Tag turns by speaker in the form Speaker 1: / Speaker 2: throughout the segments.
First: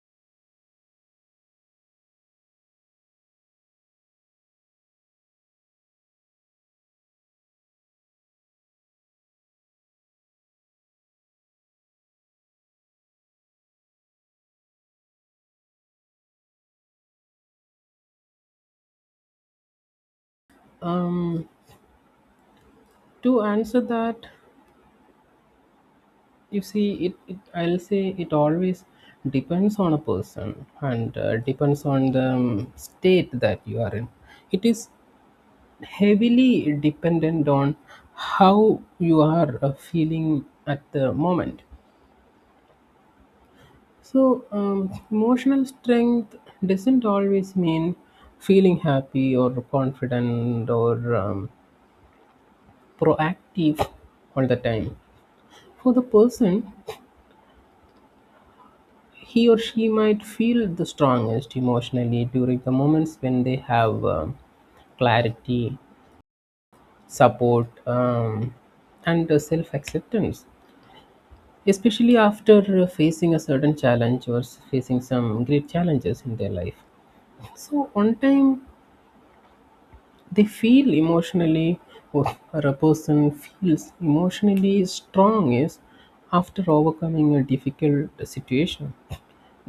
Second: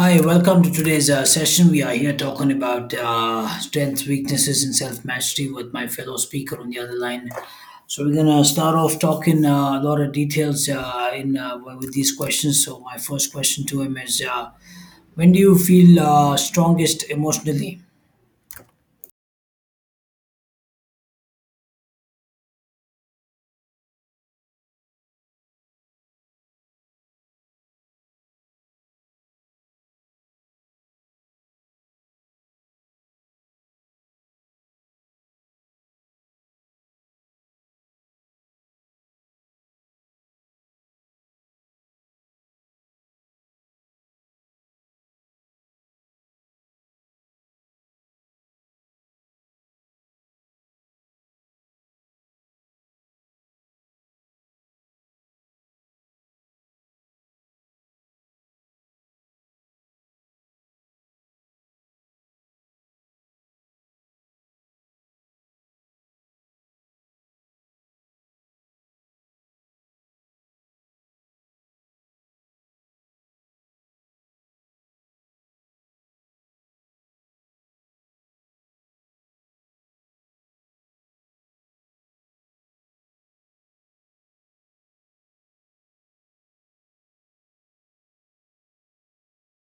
Speaker 1: Hi, welcome to today's session. We are here talking about strengths, weaknesses, and self mastery with my fellow speaker on the other line. So we're gonna start off talking a lot of details in with these questions. So my first question to him is, when do you feel strongest emotionally?
Speaker 2: Um, to answer that, you see, it I'll say it always depends on a person and depends on the state that you are in. It is heavily dependent on how you are feeling at the moment. So, emotional strength doesn't always mean feeling happy or confident or proactive all the time. For the person, he or she might feel the strongest emotionally during the moments when they have clarity, support, and self acceptance, especially after facing a certain challenge or facing some great challenges in their life. So, one time they feel emotionally, or or a person feels emotionally strong is after overcoming a difficult situation.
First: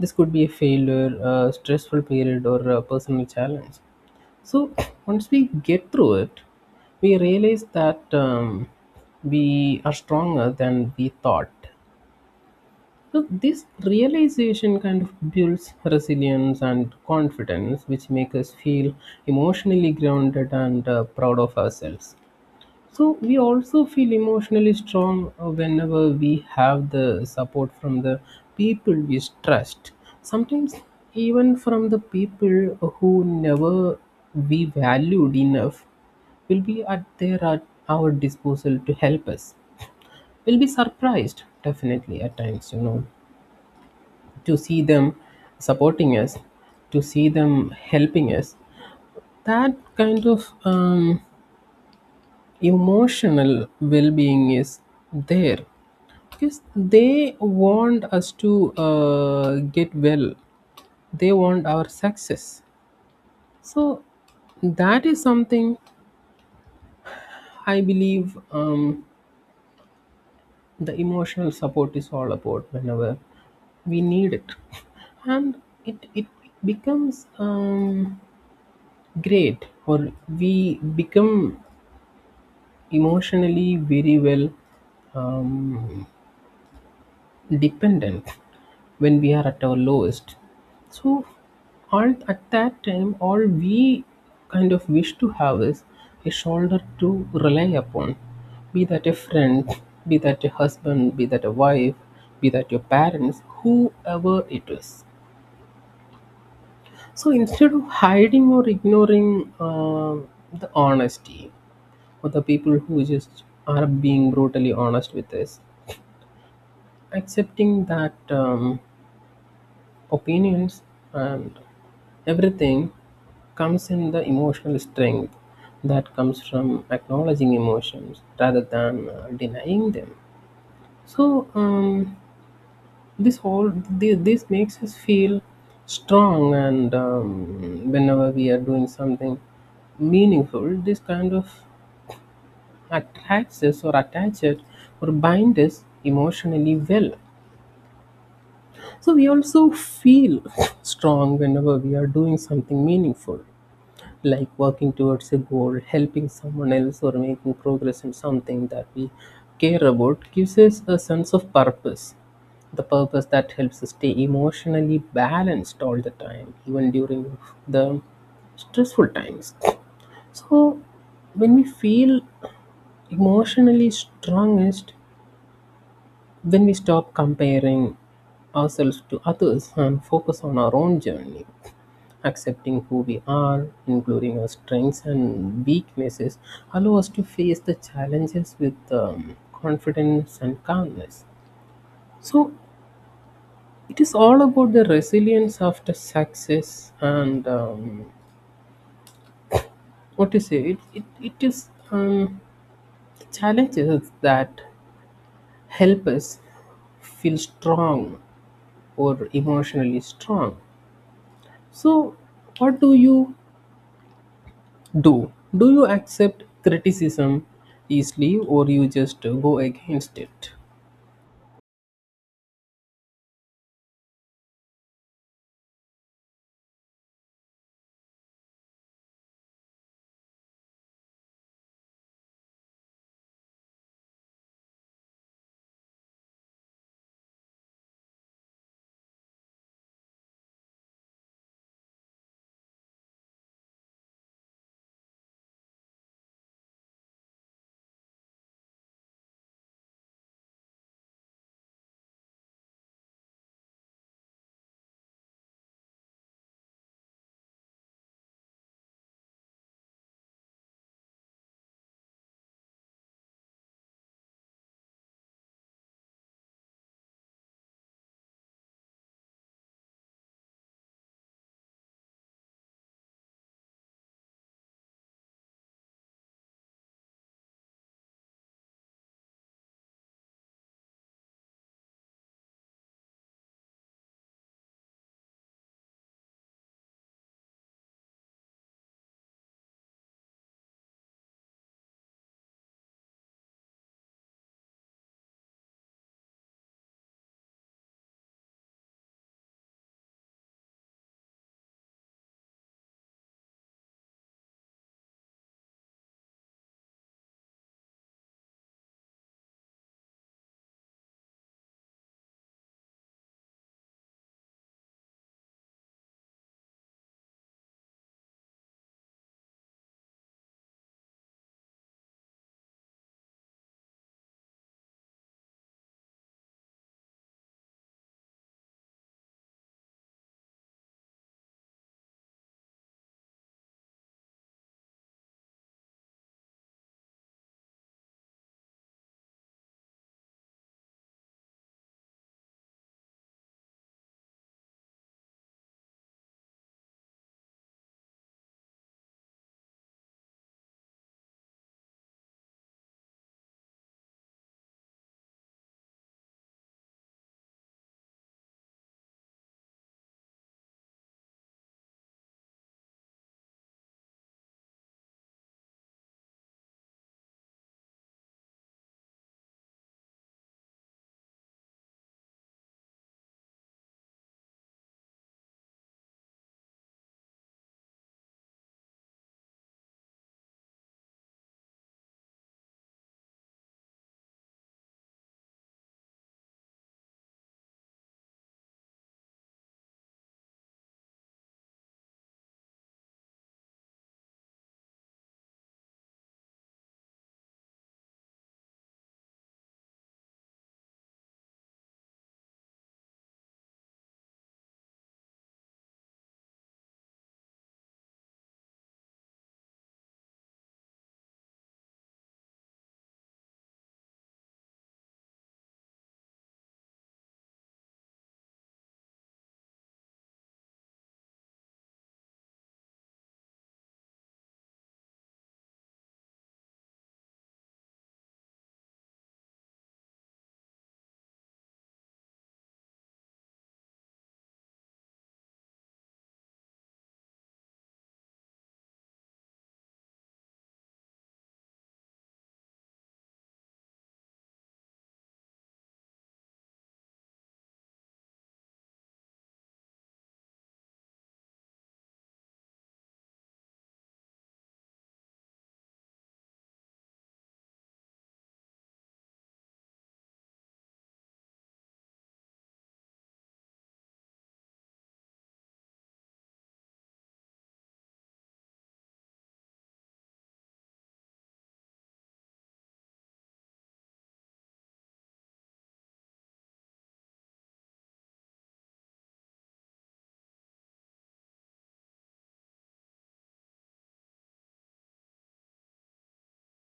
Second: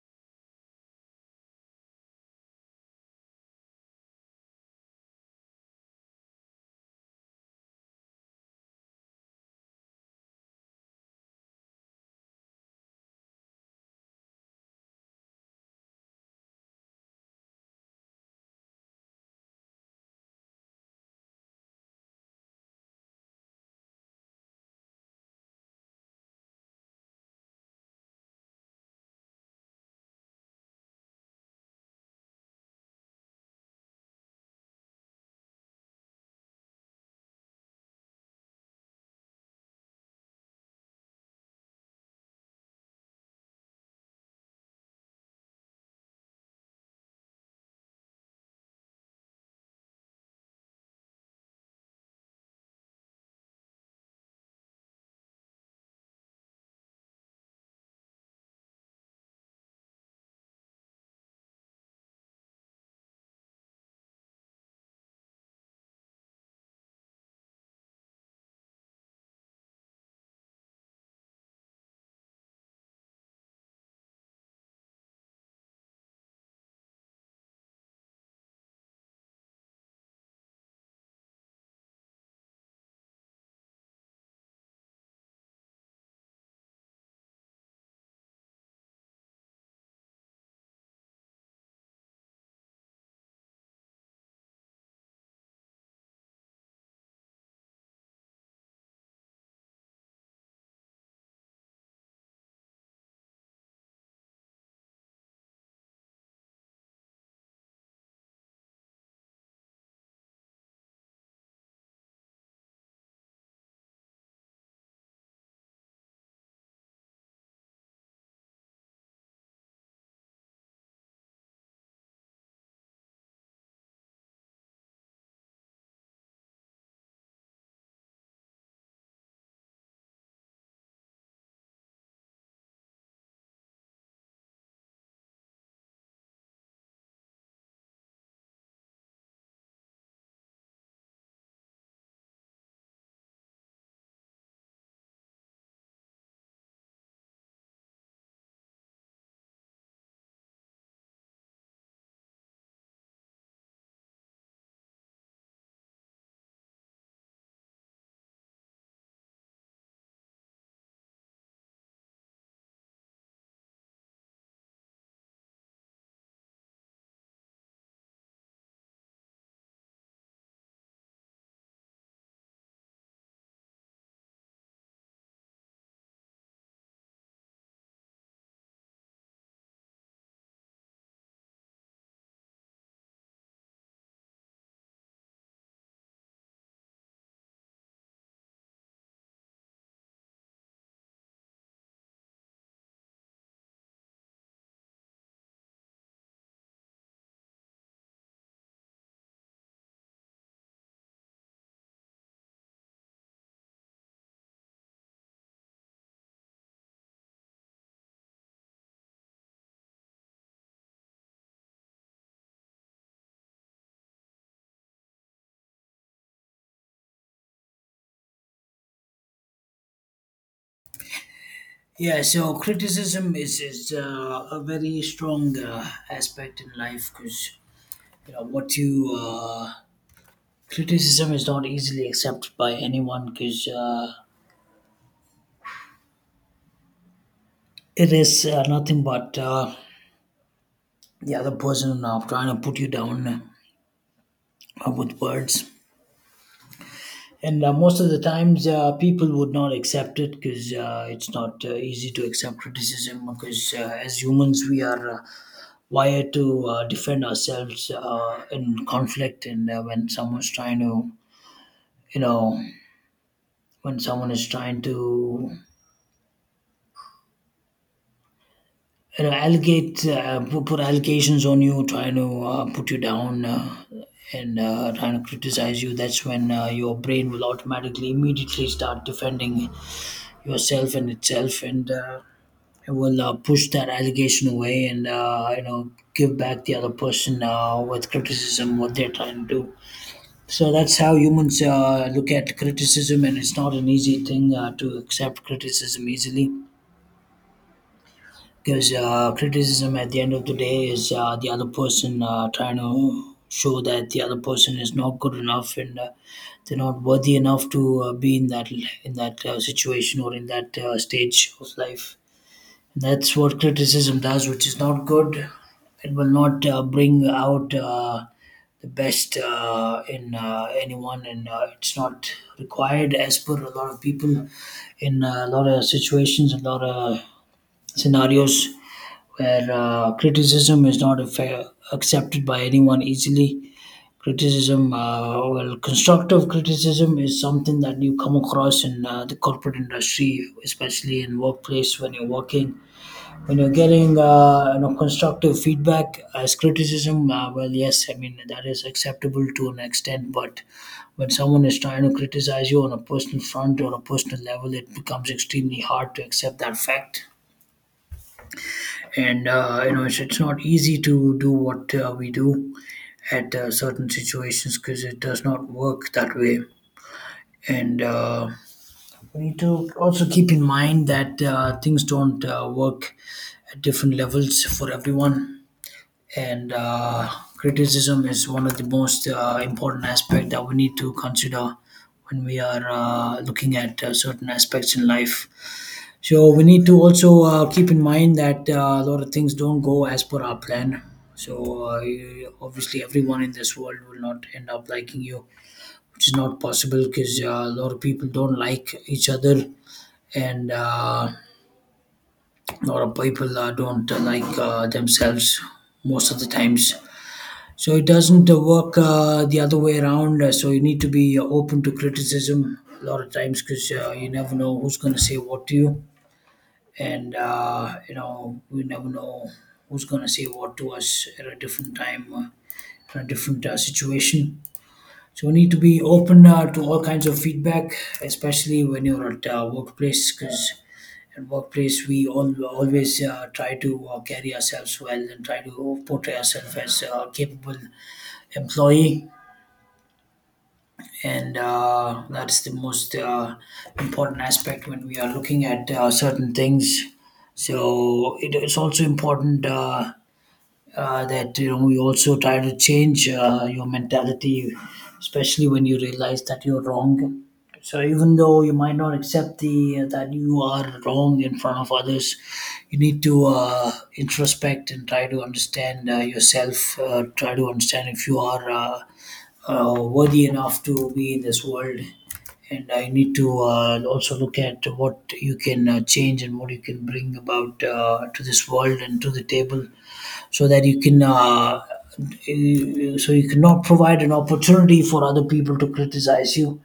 Speaker 2: This could be a failure, a stressful period, or a personal challenge. So once we get through it, we realize that we are stronger than we thought. So this realization kind of builds resilience and confidence, which make us feel emotionally grounded and proud of ourselves. So we also feel emotionally strong whenever we have the support from the people we trust. Sometimes even from the people who never we valued enough will be at our disposal to help us. We'll be surprised definitely at times, you know, to see them supporting us, to see them helping us. That kind of emotional well-being is there, because they want us to get well, they want our success. So that is something I believe the emotional support is all about whenever we need it, and it becomes great, or we become emotionally very well um, dependent when we are at our lowest. So, aren't at that time all we kind of wish to have is a shoulder to rely upon? Be that a friend, be that a husband, be that a wife, be that your parents, whoever it is. So, instead of hiding or ignoring the honesty or the people who just are being brutally honest with us, accepting that. Opinions and everything comes in the emotional strength that comes from acknowledging emotions rather than denying them. So this whole this makes us feel strong, and whenever we are doing something meaningful, this kind of attracts us, or attaches or bind us emotionally well. So we also feel strong whenever we are doing something meaningful, like working towards a goal, helping someone else, or making progress in something that we care about gives us a sense of purpose. The purpose that helps us stay emotionally balanced all the time, even during the stressful times. So, when we feel emotionally strongest, when we stop comparing ourselves to others and focus on our own journey, accepting who we are, including our strengths and weaknesses, allow us to face the challenges with confidence and calmness. So it is all about the resilience after success, and what to say. It is challenges that help us feel strong or emotionally strong. So, what do you do? Do you accept criticism easily, or you just go against it?
Speaker 1: Yeah, so criticism is a very strong aspect in life because you know what you criticism is not easily accepted by anyone, because it is nothing but the other person trying to put you down with words. And most of the times, people would not accept it because it's not easy to accept criticism. Because as humans, we are wired to defend ourselves in conflict, and when someone's trying to, you know, when someone is trying to, you know, allocate, put allegations on you, trying to put you down and trying to criticize you, that's when your brain will automatically immediately start defending yourself and itself, and it will push that allegation away and, you know, give back the other person with criticism what they're trying to do. So that's how humans look at criticism, and it's not an easy thing to accept criticism easily. Because criticism at the end of the day is the other person trying to show that the other person is not good enough, and they're not worthy enough to be in that situation or in that stage of life. That's what criticism does, which is not good. It will not bring out the best in anyone, and it's not required as per a lot of people in a lot of situations, a lot of scenarios where criticism is not accepted by anyone easily. Criticism, well, constructive criticism is something that you come across in the corporate industry, especially in workplace when you're working. When you're getting you know, constructive feedback as criticism, well, yes, I mean that is acceptable to an extent, but when someone is trying to criticize you on a personal front or a personal level, it becomes extremely hard to accept that fact, and you know it's not easy to do what we do at certain situations because it does not work that way, and we need to also keep in mind that things don't work at different levels for everyone, and criticism is one of the most important aspect that we need to consider when we are looking at certain aspects in life. So we need to also keep in mind that a lot of things don't go as per our plan. So obviously, everyone in this world will not end up liking you, which is not possible because a lot of people don't like each other, and a lot of people don't like themselves most of the times. So it doesn't work the other way around. So you need to be open to criticism a lot of times because you never know who's going to say what to you, and you know we never know who's going to say what to us at a different time in a different situation. So we need to be open to all kinds of feedback, especially when you're at workplace, because at workplace we all always try to carry ourselves well and try to portray ourselves as a capable employee, and that's the most important aspect when we are looking at certain things. So it is also important, that you know you also try to change your mentality, especially when you realize that you're wrong. So even though you might not accept the that you are wrong in front of others, you need to introspect and try to understand yourself, try to understand if you are worthy enough to be in this world, and I need to also look at what you can change and what you can bring about to this world and to the table, so that you can so you cannot provide an opportunity for other people to criticize you.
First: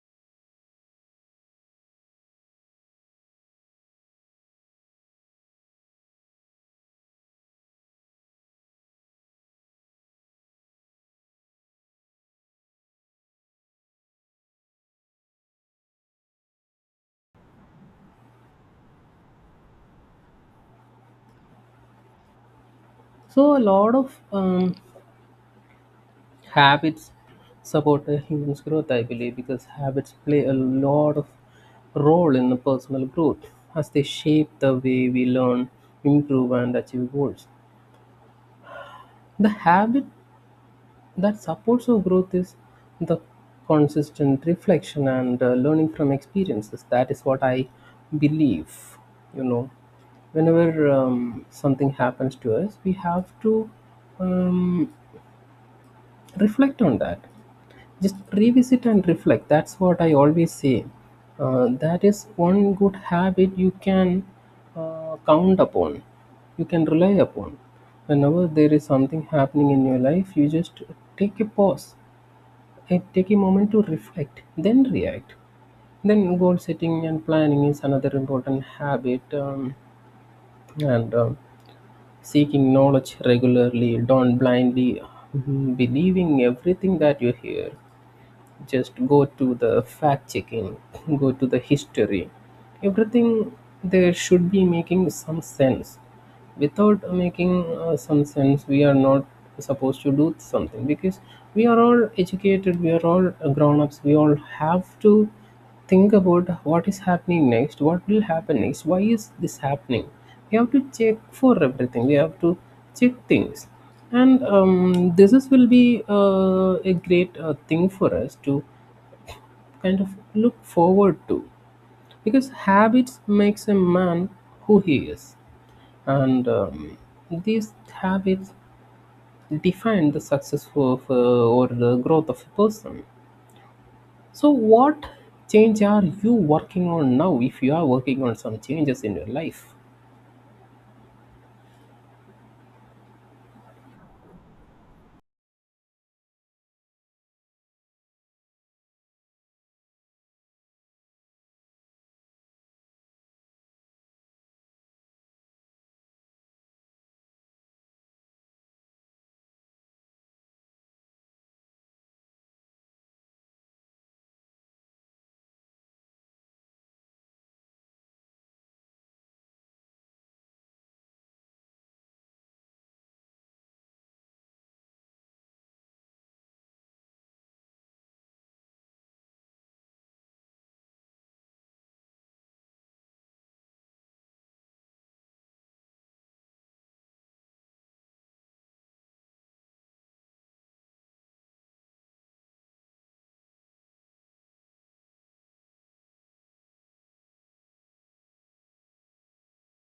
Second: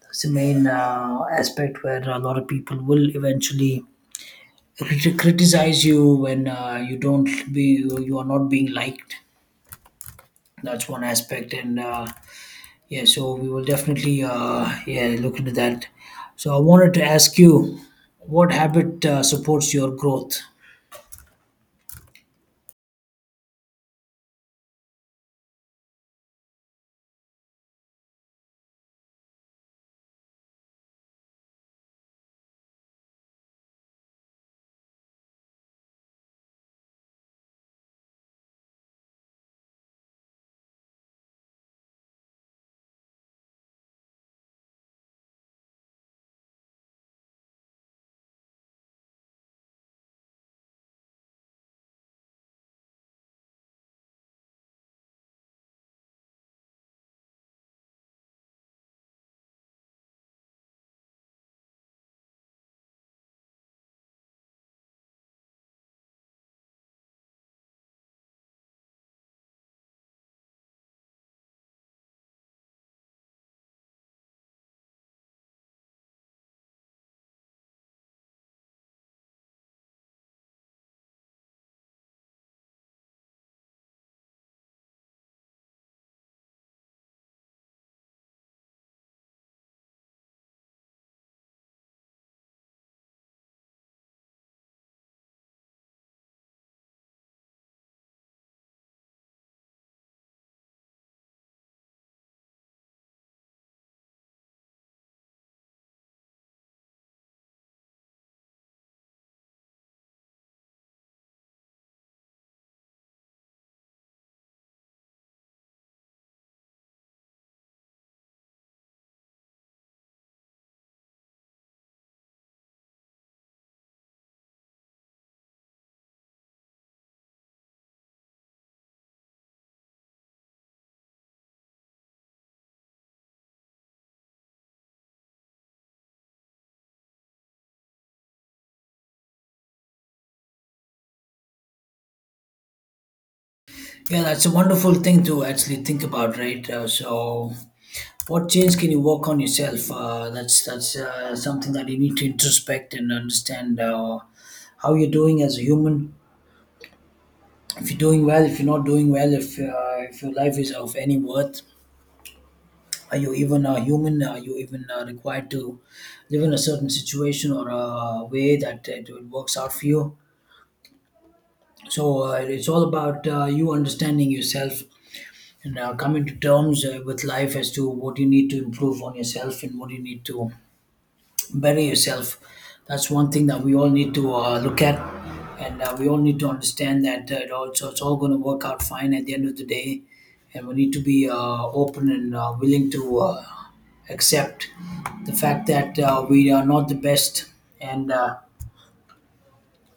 Speaker 1: That's the main aspect where a lot of people will eventually criticize you when you don't be you are not being liked. That's one aspect, and yeah so we will definitely yeah, look into that. So I wanted to ask you, what habit supports your growth?
Speaker 2: So, a lot of habits support a human's growth, I believe, because habits play a lot of role in the personal growth as they shape the way we learn, improve, and achieve goals. The habit that supports of growth is the consistent reflection and learning from experiences. That is what I believe. You know, whenever something happens to us, we have to um, reflect on that. Just revisit and reflect. That's what I always say. That is one good habit you can count upon, you can rely upon. Whenever there is something happening in your life, you just take a pause. I take a moment to reflect, then react. Then goal setting and planning is another important habit, and seeking knowledge regularly. Don't blindly believing everything that you hear. Just go to the fact checking, go to the history. Everything there should be making some sense. Without making some sense, we are not supposed to do something, because we are all educated, we are all grown ups, we all have to think about what is happening next, what will happen next, why is this happening. We have to check for everything, we have to check things. And this is, will be a great thing for us to kind of look forward to, because habits makes a man who he is. And these habits define the success of, or the growth of a person. So what change are you working on now, if you are working on some changes in your life?
Speaker 1: Yeah, that's a wonderful thing to actually think about, right? So, what change can you work on yourself? That's something that you need to introspect and understand how you're doing as a human. If you're doing well, if you're not doing well, if if your life is of any worth, are you even a human? Are you even required to live in a certain situation or a way that it works out for you? So it's all about you understanding yourself, and coming to terms with life as to what you need to improve on yourself and what you need to better yourself. That's one thing that we all need to look at, and we all need to understand that it also it's all going to work out fine at the end of the day, and we need to be open and willing to accept the fact that we are not the best and.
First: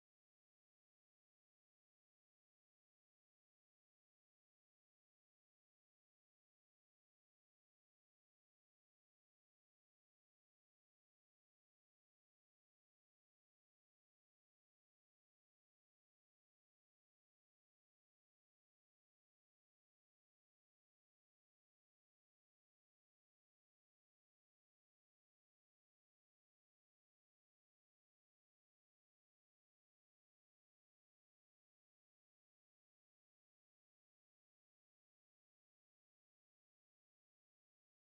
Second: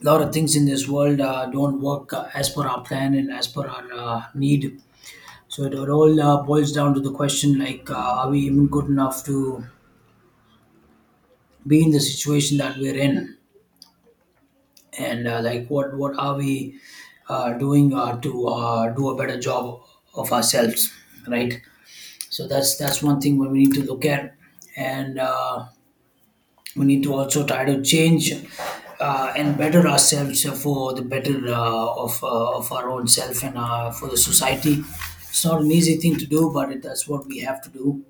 Speaker 1: A lot of things in this world don't work as per our plan and as per our need. So it all boils down to the question like, are we even good enough to be in the situation that we're in? And like, what are we doing to do a better job of ourselves, right? So that's one thing what we need to look at, and we need to also try to change and better ourselves for the better of of our own self and for the society. It's not an easy thing to do, but that's what we have to do,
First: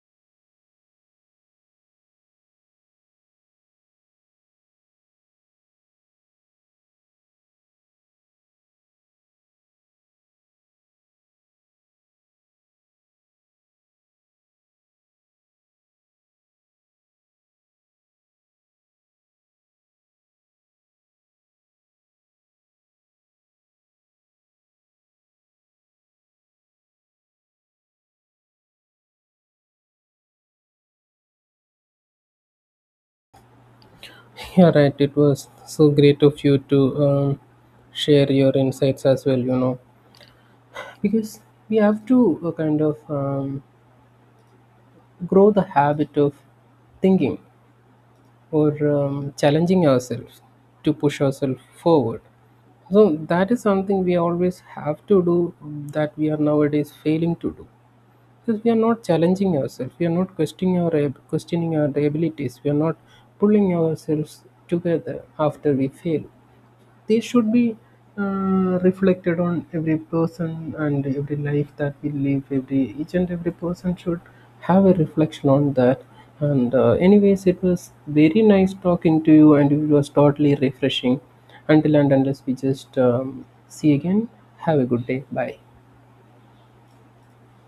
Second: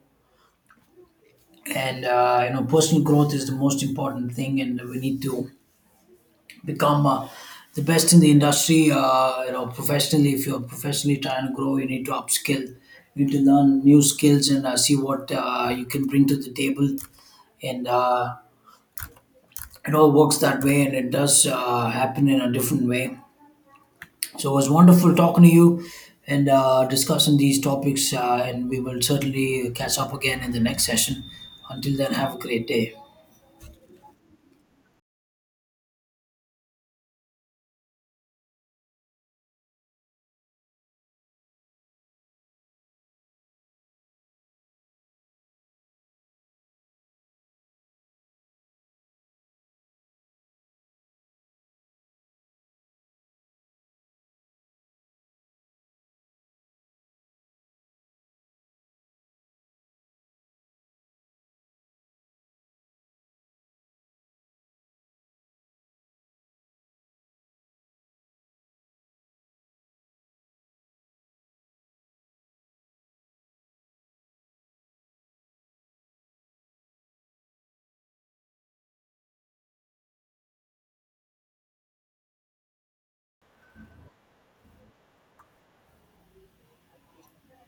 Speaker 1: and you know, personal growth is the most important thing, and we need to become the best in the industry, you know, professionally. If you're professionally trying to grow, you need to upskill, you need to learn new skills and see what you can bring to the table, and it all works that way, and it does happen in a different way. So it was wonderful talking to you and discussing these topics, and we will certainly catch up again in the next session. Until then, have a great day.
Speaker 2: Yeah, right, it was so great of you to share your insights as well, you know, because we have to kind of grow the habit of thinking or challenging ourselves to push ourselves forward. So that is something we always have to do, that we are nowadays failing to do, because we are not challenging ourselves. We are not questioning our abilities. We are not pulling ourselves together after we fail. They should be reflected on every person and every life that we live. Every each and every person should have a reflection on that. And anyways, it was very nice talking to you, and it was totally refreshing. Until and unless we just see again, have a good day. Bye.